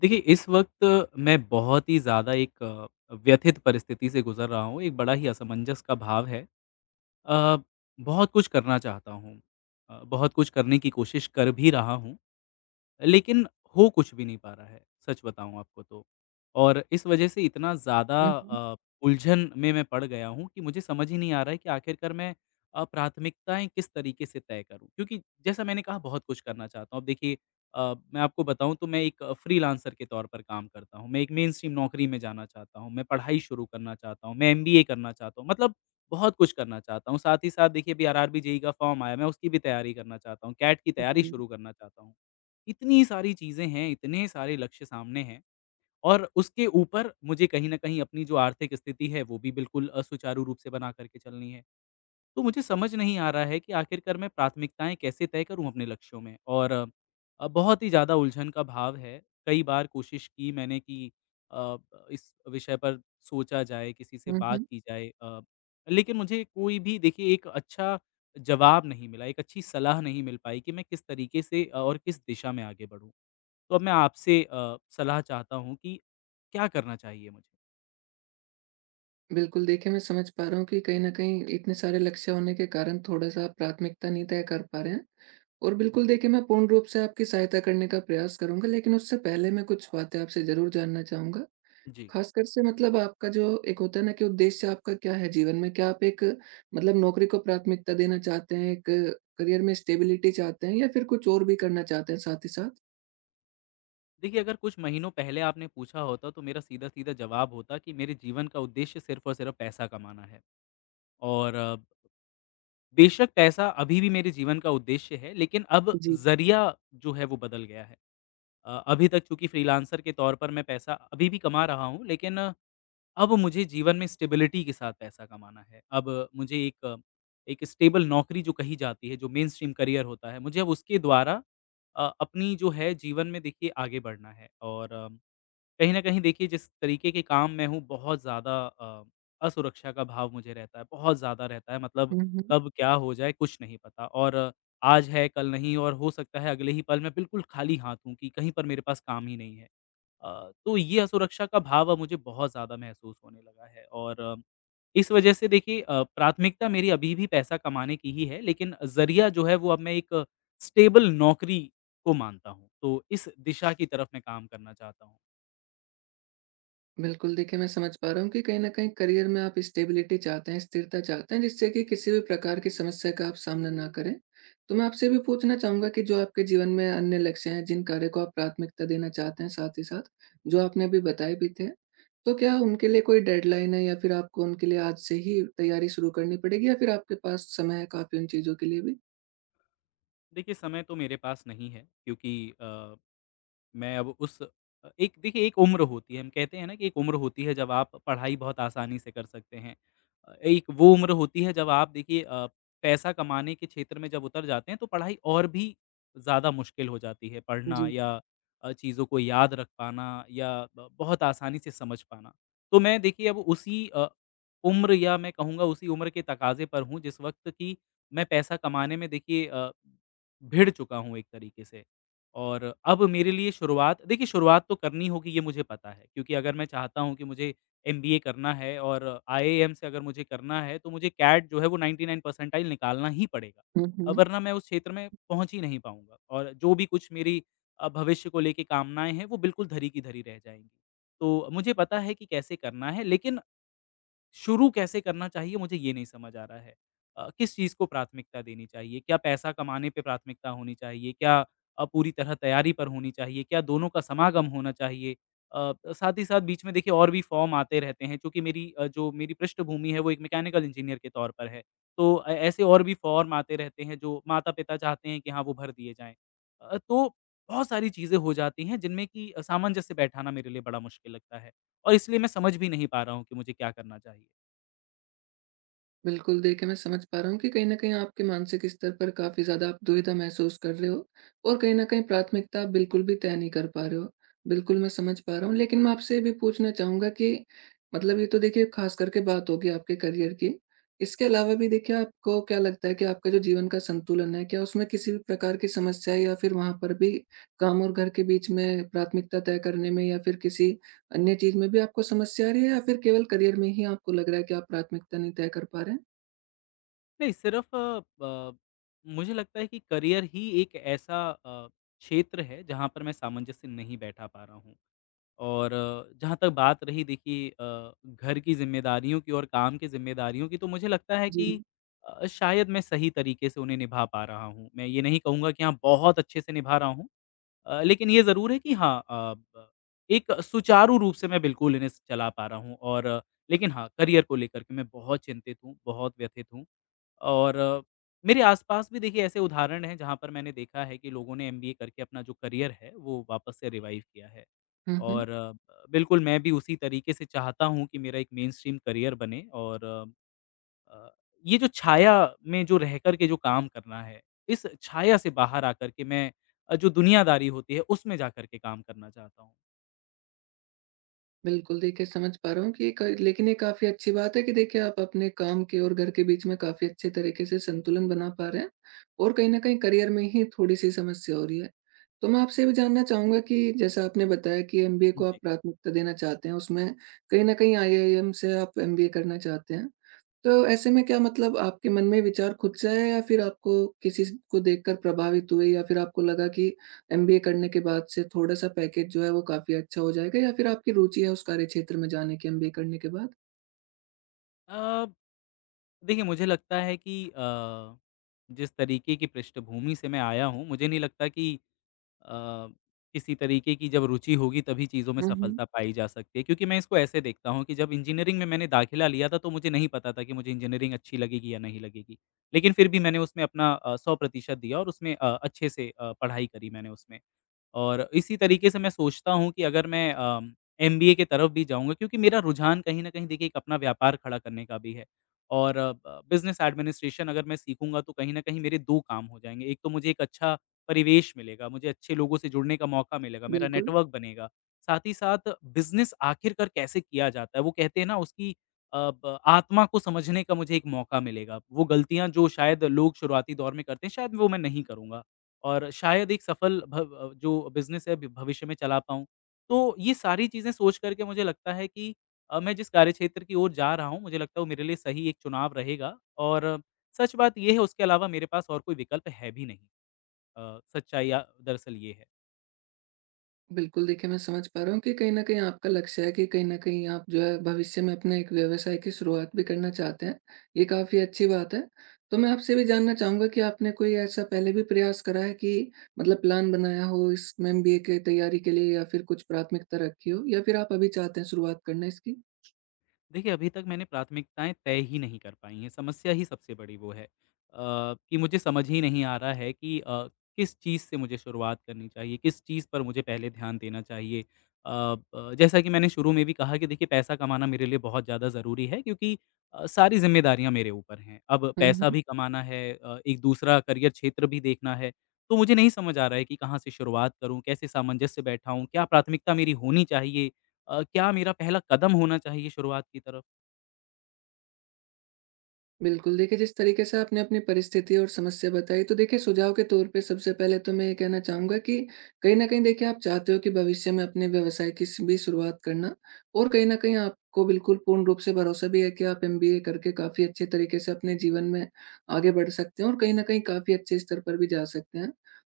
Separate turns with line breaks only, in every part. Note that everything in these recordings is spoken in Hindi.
देखिए, इस वक़्त मैं बहुत ही ज़्यादा एक व्यथित परिस्थिति से गुज़र रहा हूँ, एक बड़ा ही असमंजस का भाव है। अ, बहुत कुछ करना चाहता हूँ बहुत कुछ करने की कोशिश कर भी रहा हूँ लेकिन हो कुछ भी नहीं पा रहा है, सच बताऊँ आपको तो। और इस वजह से इतना ज़्यादा
हुँ, हुँ।
उलझन में मैं पड़ गया हूँ कि मुझे समझ ही नहीं आ रहा है कि आखिरकार मैं प्राथमिकताएँ किस तरीके से तय करूँ? क्योंकि जैसा मैंने कहा बहुत कुछ करना चाहता हूँ। अब देखिए मैं आपको बताऊँ तो मैं एक फ्रीलांसर के तौर पर काम करता हूँ। मैं एक मेनस्ट्रीम नौकरी में जाना चाहता हूँ, मैं पढ़ाई शुरू करना चाहता हूँ, मैं एमबीए करना चाहता हूँ, मतलब बहुत कुछ करना चाहता हूँ। साथ ही साथ देखिए अभी आरआरबी, जेईई का फ़ॉर्म आया, मैं उसकी भी तैयारी करना चाहता हूँ, कैट की तैयारी
जी।
शुरू करना चाहता हूँ। इतनी सारी चीज़ें हैं, इतने सारे लक्ष्य सामने हैं और उसके ऊपर मुझे कहीं न कहीं अपनी जो आर्थिक स्थिति है, वो भी बिल्कुल सुचारू रूप से बना करके चलनी है। तो मुझे समझ नहीं आ रहा है कि आखिरकार मैं प्राथमिकताएँ कैसे तय करूँ अपने लक्ष्यों में और बहुत ही ज़्यादा उलझन का भाव है। कई बार कोशिश की मैंने कि अ, ब इस विषय पर सोचा जाए, किसी से
हुँ,
बात
हुँ।
की जाए लेकिन मुझे कोई भी देखिए एक अच्छा जवाब नहीं मिला, एक अच्छी सलाह नहीं मिल पाई कि मैं किस तरीके से और किस दिशा में आगे बढ़ूँ। तो अब मैं आपसे सलाह चाहता हूँ कि क्या करना चाहिए मुझे?
बिल्कुल, देखिए मैं समझ पा रहा हूँ कि कहीं न कहीं इतने सारे लक्ष्य होने के कारण थोड़ा-सा आप प्राथमिकता नहीं तय कर पा रहे हैं। और बिल्कुल देखिए मैं पूर्ण रूप से आपकी सहायता करने का प्रयास करूँगा, लेकिन उससे पहले मैं कुछ बातें आपसे ज़रूर जानना चाहूँगा।
जी।
ख़ासकर से, मतलब, आपका जो एक होता है ना कि उद्देश्य आपका क्या है जीवन में? क्या आप एक, मतलब, नौकरी को प्राथमिकता देना चाहते हैं, एक करियर में स्टेबिलिटी चाहते हैं, या फिर कुछ और भी करना चाहते हैं साथ ही साथ?
देखिए, अगर कुछ महीनों पहले आपने पूछा होता तो मेरा सीधा-सीधा जवाब होता कि मेरे जीवन का उद्देश्य सिर्फ़ और सिर्फ़ पैसा कमाना है और बेशक पैसा अभी भी मेरे जीवन का उद्देश्य है, लेकिन अब
जी।
ज़रिया जो है वो बदल गया है। अभी तक चूँकि फ्रीलांसर के तौर पर मैं पैसा अभी भी कमा रहा हूँ लेकिन अब मुझे जीवन में स्टेबिलिटी के साथ पैसा कमाना है। अब मुझे एक एक स्टेबल नौकरी जो कही जाती है, जो मेनस्ट्रीम करियर होता है, मुझे अब उसके द्वारा अपनी जो है जीवन में देखिए आगे बढ़ना है और कहीं न कहीं देखिए जिस तरीके के काम में हूँ बहुत ज़्यादा अ, असुरक्षा का भाव मुझे रहता है, बहुत ज़्यादा रहता है मतलब
हुँ, हुँ।
कब क्या हो जाए कुछ नहीं पता और आज है कल नहीं और हो सकता है अगले ही पल मैं बिल्कुल खाली हाथ हूँ कि कहीं पर मेरे पास काम ही नहीं है। तो ये असुरक्षा का भाव अब मुझे बहुत ज़्यादा महसूस होने लगा है और इस वजह से देखिए प्राथमिकता मेरी अभी भी पैसा कमाने की ही है लेकिन ज़रिया जो है वो अब मैं एक स्टेबल नौकरी को मानता हूँ। तो इस दिशा की तरफ मैं काम करना चाहता हूँ।
बिल्कुल, देखिए मैं समझ पा रहा हूँ कि कहीं न कहीं करियर में आप स्टेबिलिटी चाहते हैं, स्थिरता चाहते हैं, जिससे कि किसी भी प्रकार की समस्या का आप सामना ना करें। तो मैं आपसे भी पूछना चाहूँगा कि जो आपके जीवन में अन्य लक्ष्य हैं, जिन कार्य को आप प्राथमिकता देना चाहते हैं, साथ ही साथ जो आपने अभी बताए भी थे, तो क्या उनके लिए कोई डेडलाइन है, या फिर आपको उनके लिए आज से ही तैयारी शुरू करनी पड़ेगी, या फिर आपके पास समय है काफ़ी उन चीज़ों के लिए भी?
देखिए समय तो मेरे पास नहीं है क्योंकि अ, मैं अब उस एक देखिए एक उम्र होती है, हम कहते हैं ना कि एक उम्र होती है जब आप पढ़ाई बहुत आसानी से कर सकते हैं। एक वो उम्र होती है जब आप देखिए पैसा कमाने के क्षेत्र में जब उतर जाते हैं तो पढ़ाई और भी ज़्यादा मुश्किल हो जाती है पढ़ना
जी।
या चीज़ों को याद रख पाना या ब बहुत आसानी से समझ पाना। तो मैं देखिए अब उसी उम्र या मैं कहूँगा उसी उम्र के तकाज़े पर हूँ जिस वक़्त कि मैं पैसा कमाने में देखिए भिड़ चुका हूँ एक तरीके से। और अब मेरे लिए शुरुआत देखिए शुरुआत तो करनी होगी ये मुझे पता है क्योंकि अगर मैं चाहता हूँ कि मुझे एमबीए करना है और आईआईएम से अगर मुझे करना है तो मुझे कैट जो है वो 99 परसेंटाइल निकालना ही पड़ेगा
हुँ, हुँ।
वरना मैं उस क्षेत्र में पहुँच ही नहीं पाऊँगा और जो भी कुछ मेरी भविष्य को लेके कामनाएं हैं वो बिल्कुल धरी की धरी रह जाएंगी तो मुझे पता है कि कैसे करना है लेकिन शुरू कैसे करना चाहिए मुझे ये नहीं समझ आ रहा है। किस चीज़ को प्राथमिकता देनी चाहिए? क्या पैसा कमाने पे प्राथमिकता होनी चाहिए? क्या पूरी तरह तैयारी पर होनी चाहिए? क्या दोनों का समागम होना चाहिए? अ, साथ ही साथ बीच में देखिए और भी फॉर्म आते रहते हैं क्योंकि मेरी जो मेरी पृष्ठभूमि है वो एक मैकेनिकल इंजीनियर के तौर पर है। तो ऐसे और भी फॉर्म आते रहते हैं जो माता-पिता चाहते हैं कि हाँ, वो भर दिए जाएँ। तो बहुत सारी चीज़ें हो जाती हैं जिनमें कि सामंजस्य बैठाना मेरे लिए बड़ा मुश्किल लगता है और इसलिए मैं समझ भी नहीं पा रहा हूँ कि मुझे क्या करना चाहिए।
बिल्कुल, देखिए मैं समझ पा रहा हूँ कि कहीं न कहीं आपके मानसिक स्तर पर काफ़ी ज़्यादा आप दुविधा महसूस कर रहे हो, और कहीं न कहीं प्राथमिकता आप बिल्कुल भी तय नहीं कर पा रहे हो। बिल्कुल, मैं समझ पा रहा हूँ, लेकिन मैं आपसे ये भी पूछना चाहूँगा कि मतलब, ये तो देखिए ख़ास करके बात होगी आपके करियर की। इसके अलावा भी देखिए आपको क्या लगता है कि आपका जो जीवन का संतुलन है, क्या उसमें किसी भी प्रकार की समस्या है, या फिर वहाँ पर भी काम और घर के बीच में प्राथमिकता तय करने में, या फिर किसी अन्य चीज़ में भी आपको समस्या आ रही है, या फिर केवल करियर में ही आपको लग रहा है कि आप प्राथमिकता नहीं तय कर पा रहे हैं?
नहीं, सिर्फ़ अ, ब मुझे लगता है कि करियर ही एक ऐसा क्षेत्र है जहाँ पर मैं सामंजस्य नहीं बैठा पा रहा हूँ। और जहाँ तक बात रही देखिए घर की ज़िम्मेदारियों की और काम की ज़िम्मेदारियों की तो मुझे लगता है कि
जी।
शायद मैं सही तरीके से उन्हें निभा पा रहा हूँ। मैं ये नहीं कहूँगा कि हाँ, बहुत अच्छे से निभा रहा हूँ। लेकिन ये ज़रूर है कि हाँ अ, ब एक सुचारू रूप से मैं बिल्कुल इन्हें चला पा रहा हूँ और लेकिन हाँ, करियर को लेकर के मैं बहुत चिंतित हूँ, बहुत व्यथित हूँ। और मेरे आस-पास भी देखिए ऐसे उदाहरण हैं जहाँ पर मैंने देखा है कि लोगों ने एमबीए करके अपना जो करियर है वो वापस से रिवाइव किया है।
हुँ, हुँ।
और बिल्कुल मैं भी उसी तरीके से चाहता हूँ कि मेरा एक मेनस्ट्रीम करियर बने और अ, ये जो छाया में जो रह कर के जो काम करना है, इस छाया से बाहर आकर के मैं जो दुनियादारी होती है, उसमें जाकर के काम करना चाहता हूँ।
बिल्कुल, देखिए समझ पा रहा हूँ कि ये क लेकिन ये काफ़ी अच्छी बात है कि देखिए आप अपने काम के और घर के बीच में काफ़ी अच्छे तरीके से संतुलन बना पा रहे हैं, और कहीं न कहीं करियर में ही थोड़ी-सी समस्या हो रही है। तो मैं आपसे ये भी जानना चाहूँगा कि जैसा आपने बताया कि एमबीए को आप
जी।
प्राथमिकता देना चाहते हैं, उसमें कहीं न कहीं आईआईएम से आप एमबीए करना चाहते हैं। तो ऐसे में क्या, मतलब, आपके मन में विचार खुद से आया, या फिर आपको किसी स को देखकर प्रभावित हुए, या फिर आपको लगा कि एमबीए करने के बाद से थोड़ा-सा पैकेज जो है वो काफ़ी अच्छा हो जाएगा, या फिर आपकी रुचि है उस कार्यक्षेत्र में जाने की एमबीए करने के बाद?
अ, देखिए मुझे लगता है कि जिस तरीके की पृष्ठभूमि से मैं आया हूँ, मुझे नहीं लगता कि अ, किसी तरीके की जब रुचि होगी तभी चीज़ों में
हुँ, हुँ।
सफलता पाई जा सकती है। क्योंकि मैं इसको ऐसे देखता हूँ कि जब इंजीनियरिंग में मैंने दाखिला लिया था तो मुझे नहीं पता था कि मुझे इंजीनियरिंग अच्छी लगेगी या नहीं लगेगी। लेकिन फिर भी मैंने उसमें अपना 100% दिया और उसमें अच्छे से पढ़ाई करी मैंने उसमें। और इसी तरीके से मैं सोचता हूँ कि अगर मैं एमबीए की तरफ भी जाऊँगा क्योंकि मेरा रुझान कहीं न कहीं देखिए एक अपना व्यापार खड़ा करने का भी है। और अ, ब बिज़नेस एडमिनिस्ट्रेशन अगर मैं सीखूँगा तो कहीं न कहीं मेरे 2 काम हो जाएँगे। एक तो मुझे एक अच्छा परिवेश मिलेगा, मुझे अच्छे लोगों से जुड़ने का मौका मिलेगा, मेरा
बिल्कुल।
नेटवर्क बनेगा। साथ ही साथ बिज़नेस आखिरकार कैसे किया जाता है, वो कहते हैं ना उसकी अ, ब आत्मा को समझने का मुझे एक मौका मिलेगा। वो गलतियाँ जो शायद लोग शुरुआती दौर में करते हैं, शायद वो मैं नहीं करूँगा और शायद एक सफल जो बिज़नेस है भि भविष्य में चला पाऊँ। तो ये सारी चीज़ें सोच कर के मुझे लगता है कि मैं जिस कार्यक्षेत्र की ओर जा रहा हूँ, मुझे लगता है वो मेरे लिए सही एक चुनाव रहेगा और सच बात ये है उसके अलावा मेरे पास और कोई विकल्प है भी नहीं। सच्चाई दरअसल ये है।
बिल्कुल, देखिए मैं समझ पा रहा हूँ कि कहीं न कहीं आपका लक्ष्य है कि कहीं न कहीं आप जो है भविष्य में अपने एक व्यवसाय की शुरुआत भी करना चाहते हैं, ये काफ़ी अच्छी बात है। तो मैं आपसे भी जानना चाहूँगा कि आपने कोई ऐसा पहले भी प्रयास करा है कि मतलब, प्लान बनाया हो इस एमबीए की तैयारी के लिए, या फिर कुछ प्राथमिकता रखी हो, या फिर आप अभी चाहते हैं शुरुआत करना इसकी?
देखिए, अभी तक मैंने प्राथमिकताएँ तय ही नहीं कर पाई हैं, समस्या ही सबसे बड़ी वो है। कि मुझे समझ ही नहीं आ रहा है कि किस चीज़ से मुझे शुरुआत करनी चाहिए, किस चीज़ पर मुझे पहले ध्यान देना चाहिए। अ, ब जैसा कि मैंने शुरू में भी कहा कि देखिए पैसा कमाना मेरे लिए बहुत ज़्यादा ज़रूरी है क्योंकि सारी ज़िम्मेदारियाँ मेरे ऊपर हैं। अब
हुँ,
पैसा
हुँ।
भी कमाना है एक दूसरा करियर क्षेत्र भी देखना है, तो मुझे नहीं समझ आ रहा है कि कहाँ से शुरुआत करूँ, कैसे सामंजस्य बैठाऊँ, क्या प्राथमिकता मेरी होनी चाहिए? क्या मेरा पहला कदम होना चाहिए शुरुआत की तरफ?
बिल्कुल, देखिए जिस तरीके से आपने अपनी परिस्थिति और समस्या बताई, तो देखिए सुझाव के तौर पे सबसे पहले तो मैं ये कहना चाहूँगा कि कहीं न कहीं देखिए आप चाहते हो कि भविष्य में अपने व्यवसाय की स भी शुरुआत करना, और कहीं न कहीं आपको बिल्कुल पूर्ण रूप से भरोसा भी है कि आप एमबीए करके काफ़ी अच्छे तरीके से अपने जीवन में आगे बढ़ सकते हैं, और कहीं न कहीं काफ़ी अच्छे स्तर पर भी जा सकते हैं।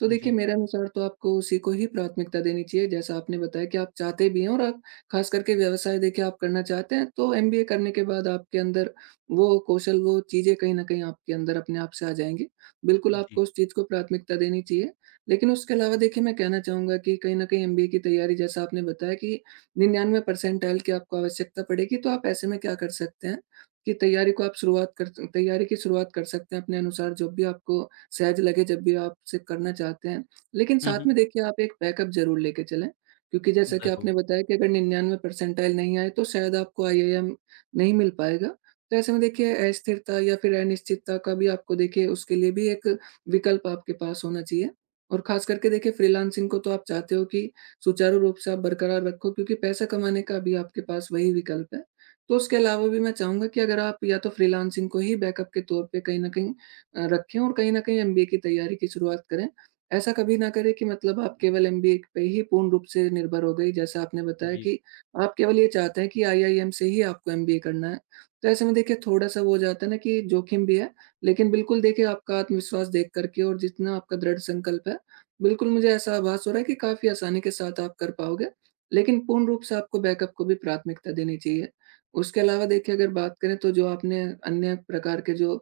तो देखिए
जी,
मेरे अनुसार तो आपको उसी को ही प्राथमिकता देनी चाहिए, जैसा आपने बताया कि आप चाहते भी हैं, और आप ख़ास करके व्यवसाय देखिए आप करना चाहते हैं, तो एमबीए करने के बाद आपके अंदर वो कौशल, वो चीज़ें कहीं न कहीं आपके अंदर अपने आप से आ जाएँगी। बिल्कुल
जी।
आपको उस चीज़ को प्राथमिकता देनी चाहिए। लेकिन उसके अलावा देखिए मैं कहना चाहूँगा कि कहीं न कहीं एमबीए की तैयारी, जैसा आपने बताया कि 99 परसेंटाइल की आपको आवश्यकता पड़ेगी, तो आप ऐसे में क्या कर सकते हैं कि तैयारी की शुरुआत कर सकते हैं अपने अनुसार, जब भी आपको सहज लगे, जब भी आप उसे करना चाहते हैं। लेकिन
हुँ, हुँ।
साथ में देखिए आप एक बैकअप ज़रूर लेके चलें, क्योंकि जैसा कि
ज़रूर।
आपने बताया कि अगर 99 परसेंटाइल नहीं आए, तो शायद आपको आईआईएम नहीं मिल पाएगा। तो ऐसे में देखिए अस्थिरता या फिर अनिश्चितता का भी आपको देखिए उसके लिए भी एक विकल्प आपके पास होना चाहिए। और खास करके देखिए फ्रीलांसिंग को तो आप चाहते हो कि सुचारू रूप से आप बरकरार रखो, क्योंकि पैसा कमाने का भी आपके पास वही विकल्प है। तो उसके अलावा भी मैं चाहूंगा कि अगर आप या तो फ्रीलांसिंग को ही बैकअप के तौर पे कहीं ना कहीं रखें, और कहीं ना कहीं एमबीए की तैयारी की शुरुआत करें। ऐसा कभी ना करें कि मतलब आप केवल एमबीए पे ही पूर्ण रूप से निर्भर हो गई, जैसा आपने बताया
जी।
कि आप केवल ये चाहते हैं कि आईआईएम से ही आपको एमबीए करना है, तो ऐसे में देखिए थोड़ा-सा वो हो जाता है ना कि जोखिम भी है, लेकिन बिल्कुल देखिए आपका आत्मविश्वास देख कर के और जितना आपका दृढ़ संकल्प है, बिल्कुल मुझे ऐसा आभास हो रहा है कि काफ़ी आसानी के साथ आप कर पाओगे। लेकिन पूर्ण रूप से आपको बैकअप को भी प्राथमिकता देनी चाहिए। उसके अलावा देखिए अगर बात करें, तो जो आपने अन्य प्रकार के जो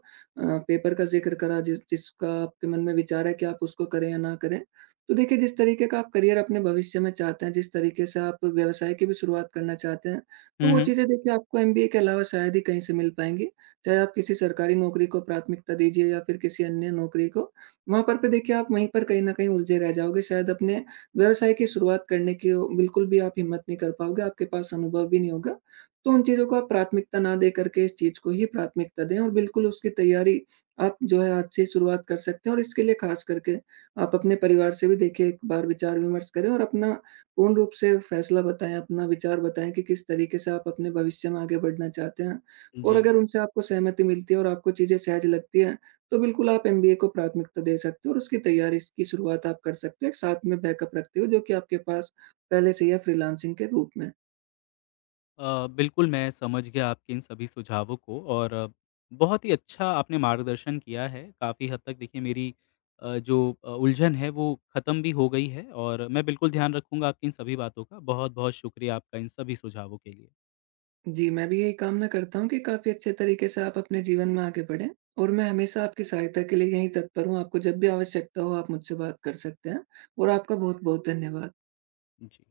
पेपर का ज़िक्र करा, जि जिसका आपके मन में विचार है कि आप उसको करें या ना करें, तो देखिए जिस तरीके का आप करियर अपने भविष्य में चाहते हैं, जिस तरीके से आप व्यवसाय की भी शुरुआत करना चाहते हैं, तो
हुँ,
वो
हुँ।
चीज़ें देखिए आपको एमबीए के अलावा शायद ही कहीं से मिल पाएँगी। चाहे आप किसी सरकारी नौकरी को प्राथमिकता दीजिए या फिर किसी अन्य नौकरी को, वहाँ पर पे देखिए आप वहीं पर कहीं न कहीं उलझे रह जाओगे। शायद अपने व्यवसाय की शुरुआत करने की ओ बिल्कुल भी आप हिम्मत नहीं कर पाओगे, आपके पास अनुभव भी नहीं होगा। तो उन चीज़ों को आप प्राथमिकता ना देकर के इस चीज़ को ही प्राथमिकता दें, और बिल्कुल उसकी तैयारी आप जो है आज से ही शुरुआत कर सकते हैं, और इसके लिए ख़ास करके आप अपने परिवार से भी देखिए एक बार विचार-विमर्श करें, और अपना पूर्ण रूप से फैसला बताएँ, अपना विचार बताएँ कि किस तरीके से आप अपने भविष्य में आगे बढ़ना चाहते हैं। और
जी।
अगर उनसे आपको सहमति मिलती है और आपको चीज़ें सहज लगती हैं, तो बिल्कुल आप एमबीए को प्राथमिकता दे सकते हो, और उसकी तैयारी स की शुरुआत आप कर सकते हो, एक साथ में बैकअप रखते हुए जो कि आपके पास पहले से ही है फ्रीलांसिंग के रूप में।
अ, बिल्कुल मैं समझ गया आपके इन सभी सुझावों को और बहुत ही अच्छा आपने मार्गदर्शन किया है। काफ़ी हद तक देखिए मेरी जो उलझन है वो ख़त्म भी हो गई है और मैं बिल्कुल ध्यान रखूँगा आपकी इन सभी बातों का। बहुत-बहुत शुक्रिया आपका इन सभी सुझावों के लिए।
जी, मैं भी यही कामना करता हूँ कि काफ़ी अच्छे तरीके से आप अपने जीवन में आगे बढ़ें, और मैं हमेशा आपकी सहायता के लिए यहीं तत्पर हूँ। आपको जब भी आवश्यकता हो, आप मुझसे बात कर सकते हैं, और आपका बहुत-बहुत धन्यवाद।
जी।